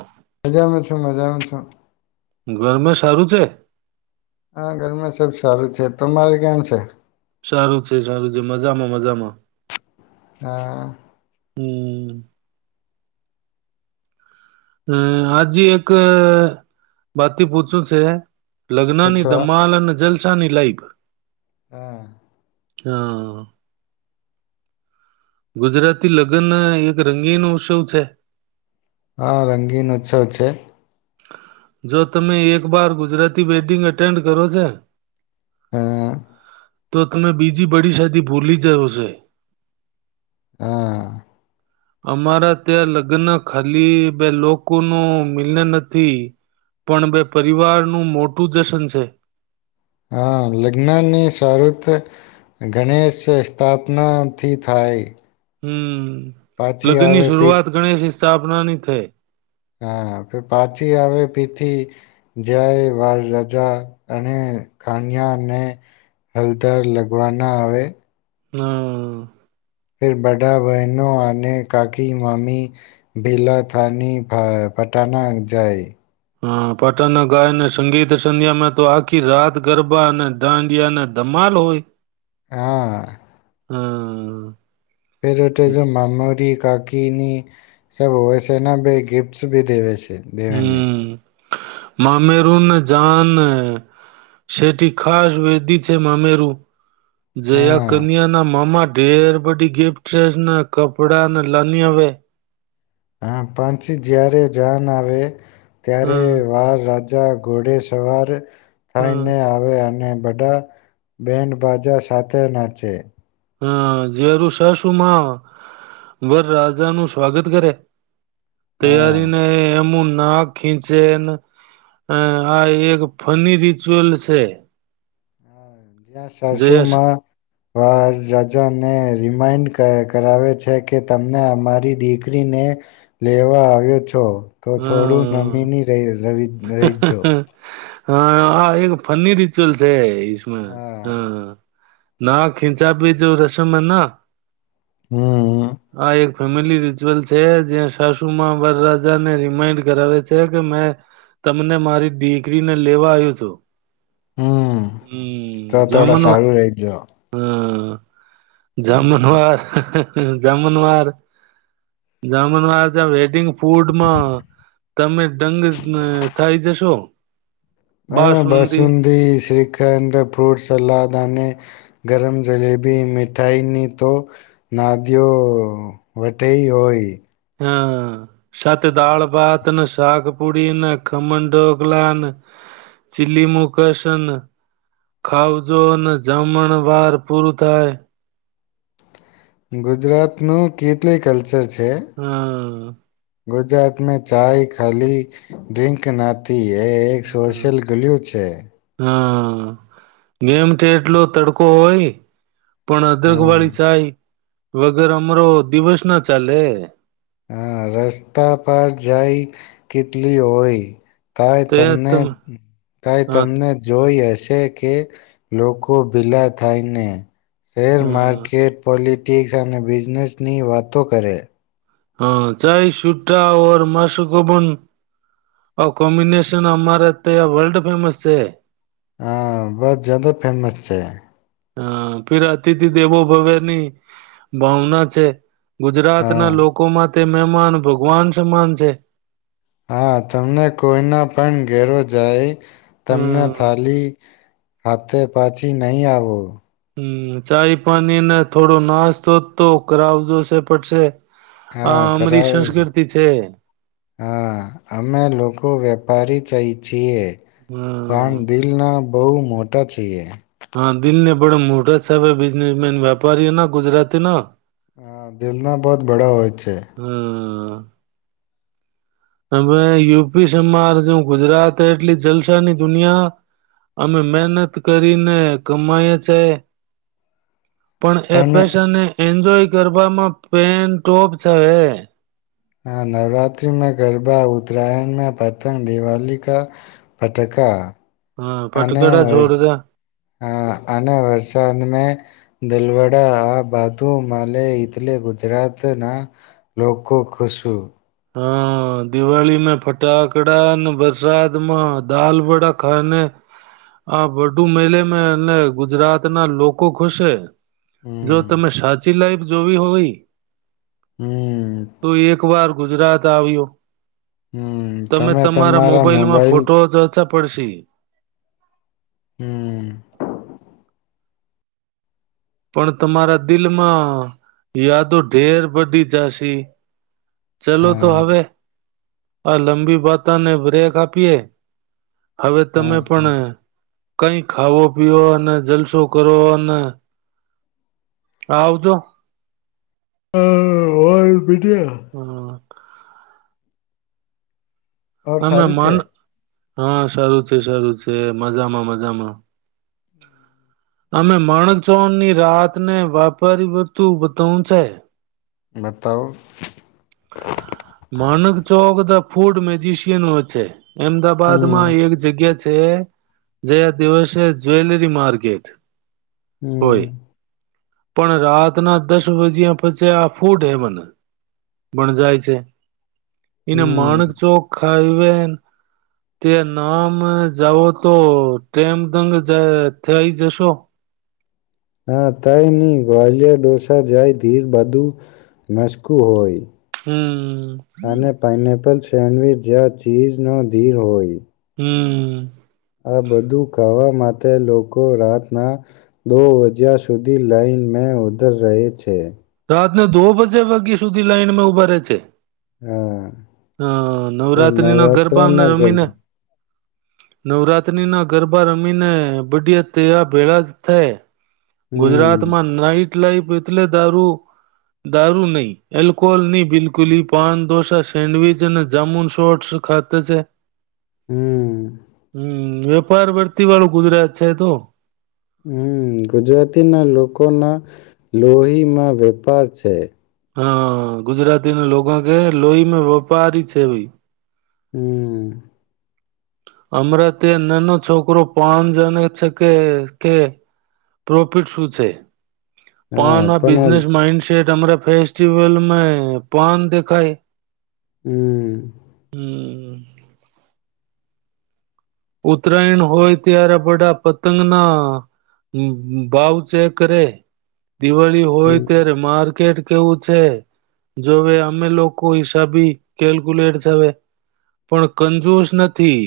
હ. મજામાં છું, મજામાં છું. ઘરમે સારું છે? હા, ઘરમાં સબ સારું છે. તમારે કેમ છે? સારુ છે, સારુ છે. મજામાં, મજામાં. હા. હમ. હમ, આજ એક બાતથી પૂછવું છે. લગ્નની પૂછો ધમાલ અને જલ સાની લાઈફ. હા. હં. ગુજરાતી લગન એક રંગીન ઉત્સવ છે. હા રંગીન ઉત્સવ છેે. જો તમે એક બાર ગુજરાતી બેટિંગ એટેન્ડ કરો છે. હઅઅ. તો તમે બીજી બડી શાદી ભૂલી જાઓ છે. હા. અમારા ત્યાં લગ્ન ખાલી બે લોકોનું મિલન પણ બે પરિવારનું મોટું જશન છે. હા, લગ્નની શરત ગણેશ સ્થાપનાથી થાય. હમ્મ. પાછી લગ્ન ની આવે શરૂઆત પીઠ ગણેશ હિસાબ પોનાની થાય હા, પર પાછી આવે તેથી જાય વાર રજા અને ખાાનિયા ને હલદર લગવાના આવે. હા. બડા બહેનો અને કાકી, મામી ભેલા થાની પાટન જાય. હા, પાટણના ગાયને સંગીત સંધ્યામાં તો આખી રાત ગરબા અને દાંડિયાને ધમાલ હોય. હા. હમ્મ. ફેરતે જો મામાદિક કાકીની સબ હોય છે એના બે ગિફ્ટસ ભી દેવે છે. દેવેનની હમ્મ. મામેંરુને જાન સટી ખાસ વેદી છે મામેંરુ. જયા હા કન્યાના મામા ડેર બડી ગિફ્ટ ને કપડા ને લાની હવે હા પંછી જ્યારે જાન આવે. ત્યારે હમ વાર રાજ જં ઘોડે સવાર થાય હમ ને આવે અને બધા બેન્ડબાજા સાથે નાચે. હા જરું શ શુમ, વરરાજા નું સ્વાગત કરે. હા તૈયારી ને એમું નાક ખીચેના, આ એક ફની રિચુઅલ છે. જ્યાં જયેશ સાસુમાં વાર રાજા ને રિમાઈન્ડ કરાવે છે કે તમને અમારી દીકરીને, લેવા આવ્યો છો. તો થોડું હમ નમીની રહીજો. હા હ એક ફન્ની રિચુઅલ છે. રિઝમલ હા. ના ખીંચા ભી જો રસમના. હમ. ફેમિલી રિચ્યુઅલ છે જ્યાં સાસુ માં વરરા ને રિમાઈન્ડ કરાવે છે કે મેં, તમને મારી દિગરીને લેવા આવ્યું છું. હમ્મ. હમ તો જેમન થોડા હમ. હ [inaudible] સારું રહીજો. જામનવાર. જામનવાર. જામનવાર વેડિંગ ફૂડમાં, તમે ડંગ થઈ જશો. હ બાસુંદી બસુંંધી, શ્રીખંડ, ફ્રૂટ સલાદ અને ગરમ જલેબી મીઠાઈની તો, નાદિઓ વટેઈ હોય. હ સાથે દાળ ભાતને શાક પુડીને ખમણ ઢોકલાને, ચીલી મુ કસન, ખાવજો જમણ વાર પૂરું થાય. ગુજરાતનું કેટલી કલ્ હમ. ગુજરાતમાં ચાય ખાલી, ડ્રિંક ન હતી. એ એક સોશિયલ ગ્લ્યુ છે. નેમઠેટલો તડકો હોય. પણ અદરક હા વાળી ચાય વગર અમારો દિવસ ના ચાલે. હા રસ્તા પર જાય કેટલી હોય તાઈ તો યાર તમને તમે તાઈ હા તમને જોઈ હશે છે કે લોકો ભીલા થાયને શેર હા માર્કેટ પલી તિક અને બિઝનેસની વાતો કરે હા ચાઈ છુટા ઔર માશુગબન કોમ્બિનેશન અમારે ત્યા વર્લ્ડ ફેમસ છે હા બસ જદ ફેમસ છે હા પેર અતિથિ દેવો ભવેની ભાવના છે હા ગુજરાતના લોકોમાં તે મહેમાન ભગવાન સમાન છે હા તમને કોઈના પણ ઘેરો જાય તમને હમ થાલી હાતે પાછી નહી આવો હમ ચાય પાણી ને થોડો નાસ્તો તો કરાવ જોશે પડશે હા આ અમારી કરાવે છે સંસ્કૃતિ હા અમે લોકો વેપારી ચ છીએ પણ હમ દિલ ના બોહ મોટા મોટા છીએ હા દિલ ના બડો મોટા સાબે બિઝનેસમેન વ્યાપારીઓ ના ગુજરાતી ન હા દિલના બહત બડા હોય જ છે. હ હમે યુપી સમારજ ગુજરાત એટલી જલસાની દુનિયા, અમે મહેનત કરીને કમાય છે. પણ એ પેશનને એન્જોય ગરબામાં પેન્ટ ટોપ છે હ. હ નવરાત્ર્રીમાં ગરબા ઉત્તરાયણ મે પતંગ દિવાલી કા, પટાકા. હા પટકડા છોડદ હ અને વરસાદ મે, દલવડા આ બાજુ મળ એટલે ગુજરાતના, લોકો ખુશું. હા દિવાળીમાં ફટાકડા અને વરસાદમાં દાલ વડા ખાને, આ વુ મેલે મે અને ગુજરાત ના લોકો ખુસે. જો હમ્મ, તમે સાચી લાઈ જો ભી હોય. હમ્મ, તો એક વાર ગુજરાત આવ્યો. તમે તમારા મોબાઈલમાં ફોટો જ ચ પડશી. હમ્મ. પણ તમારા દિલમાં, યાદો ઢેર બડી જશે. ચલો તો હા હવે આ લંબી વાતાને બ્રેક આપીએ હવે તમે પણ હા કંઈ ખાવો પીઓ અને જલસો કરો અને આવજો એ હોયે પીટિયા હ ઓર અમે સારું છે માન હા સારુ છે સારુ છે મજામાં મજામાં અમે માણક ચૌણની રાતને વાપર હતું બ હું છે બતાવ માણક ચોક ફૂડ મેજીિશિયન હો છે અમદાબાદ હમ માં એક જગ્યા છે જયા દિવસે જ્વેલરી માર્કેટ હમ્મ હોય પણ રાતના દસ વજીયા પછી આ ફૂડ હેવન ભણ જાય છે એના હમ માણક ચોક થવે તે નામ જાઓ તો ટેમ દંગ થઈ જશો હા તય નહી ગ્વાલિયર ડોસા જાય ઘીર બધું મસકું હોય હમ્મ સેન્ડવિચ જ્યાં ચીઝનો ધીર હોય હમ્મ આ બધું ખાવા માટે લોકો રાતના દો વજીયા સુધી લાઈન મે ઉધર રહે છે રાતને દો બજે વાગ્યા સુધી લાઈનમાં ઉભા રહેે છે હા હા એ નવરાત્રી નો નવરાત્રા ગરબાાને ના રમીને ગરબા નવરાત્રીના ગરબા રમીને બડય તવા ભેળા જ થયા હમ ગુજરાતમાં નાઈ એલા એટલે દારૂ દારૂ નહી એલ્કોહોલ નહી બિલકુલ પાનઢોસા સેન્ડવીચ અને જામુન સોટ ખાતે છે હમ હમ્મ વેપાર બરતી વાળું ગુજરાત છે તો હમ્મ ગુજરાતી ના લોકો ના લોહીમાં વેપાર છે હા ગુજરાતી લોકો કે લોહીમાં વ્યાપારી છે હમ્મ હમણાં ત્યાં નાનો છોકરો પાન જાને છે કે કે પ્રોફિટ શું છે પન હા આ પણ બઝનેસ મઇન્ડસેટ ફેસ્ટિવલ મે પન દેખાય હમ્મ [inaudible] ઉત્તરાયણ હોય ત્યારે બડા પતંગના ભાવ ચેક કરે. દિવાળી હોય હમ ત્યારે માર્કેટ કેવું છે જોવે અમે લોકો હિસાબી કેલ્ક્યુલેટ થવે પણ કંજુસ નથી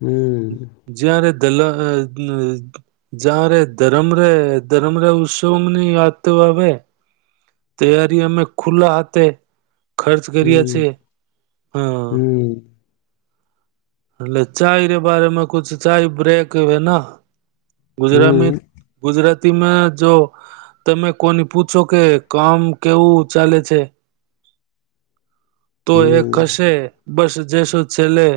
હમ જયારે દલ જારે ધર્મ ર ધર્મરે ઉત્સવની વાતો આવે તૈયારી અમે ખુલ્લા હાથે ખર્ચ કર્યા છે હમ હા હમ એટલે ચાય ર બારમાં કુજ ચાય બ્રેક હેના ગુજરામ હમ ગુજરા ગુજરાતીમાં જો તમે કોની પૂછો કે કામ કેવું ચાલે છે તો એ હમ કશે બસ જે શું છેલેે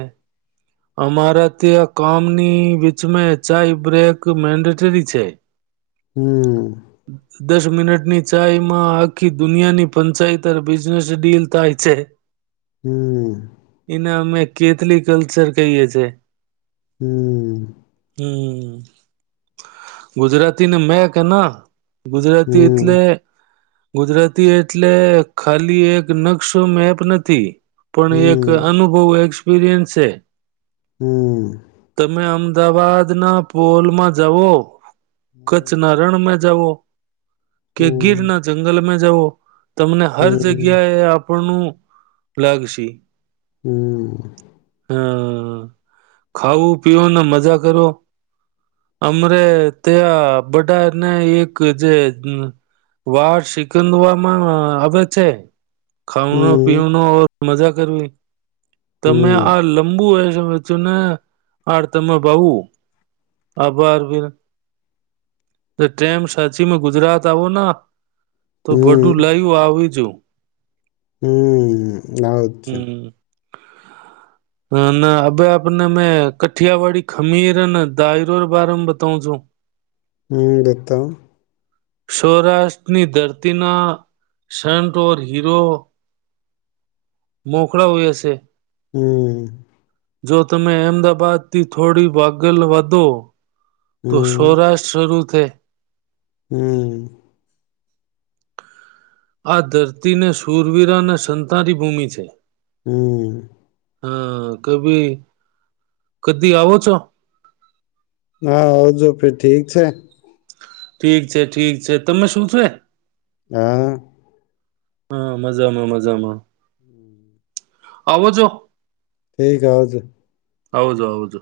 અમારા ત્યાં કામની વીચમે ચઇબ્રેક મેન્ડેટરી છે હમ દસ મિનટની ચાયમાં આખી દુનિયાની પંચાયતર બિઝનેસ ડીલ થાય છે હમ એના અમે કેટલી કલચર કહીએ છે હમ હમ ગુજરાતીને મેક હે નક ગુજરાતી હમ હમ હમ હમ હમ એટલે ગુજરાતી એટલે ખાલી એક નકશો મેપ નથી પણ એક હમ અનુભવ એક્સપેરિએન્સ છે હમ તમે અમદાવાદ ના પોલમાં જઓ કચ્છના રણમાં જઓ કે ગીર ના જંગલમાં જઓ તમને હર જગ્યા એ નું લાગશે. હમ. હમ, ખાવું પીવું ને મજા કરો, અમરે ત્યાં બધાને એક જે વાળ સિકંદવામાં આવે છે. ખાઉના પીનો. મજા કરવી. તમે હ. આ લંબુ હ છેચું ને, આભારી તેમ સાચીમાં ગુજરાત આવો ના. તો બડું હમ લયવું આવીજો. હમ અવે જ છે. હ અભય આપને મેં કઠિયાવાડી ખમીર અને દાયરોર બારમાં બતાવ છું. હ બતાવ. સૌરાષ્ટ્રની ધરતીના સન્ટ ઓર હીરો. મોખડા હોયાશે. હમ. જો તમે અહેમદાબાદથી થોડી વાગલ વધો. તો હમ સૌરાષ્ટ્ર જરૂર. કે હમ. આ ધરતીને સુરવીરા અને સંતાારી ભૂમિ છે. હમ. હા કભી કદી આવો છો. હા આવજો ફે ઠીક છે. ઠીક છે ઠીક છે તમે શું છ હ. હા મજામાં મજામાં આવો જો. ઠીક અજ હવજ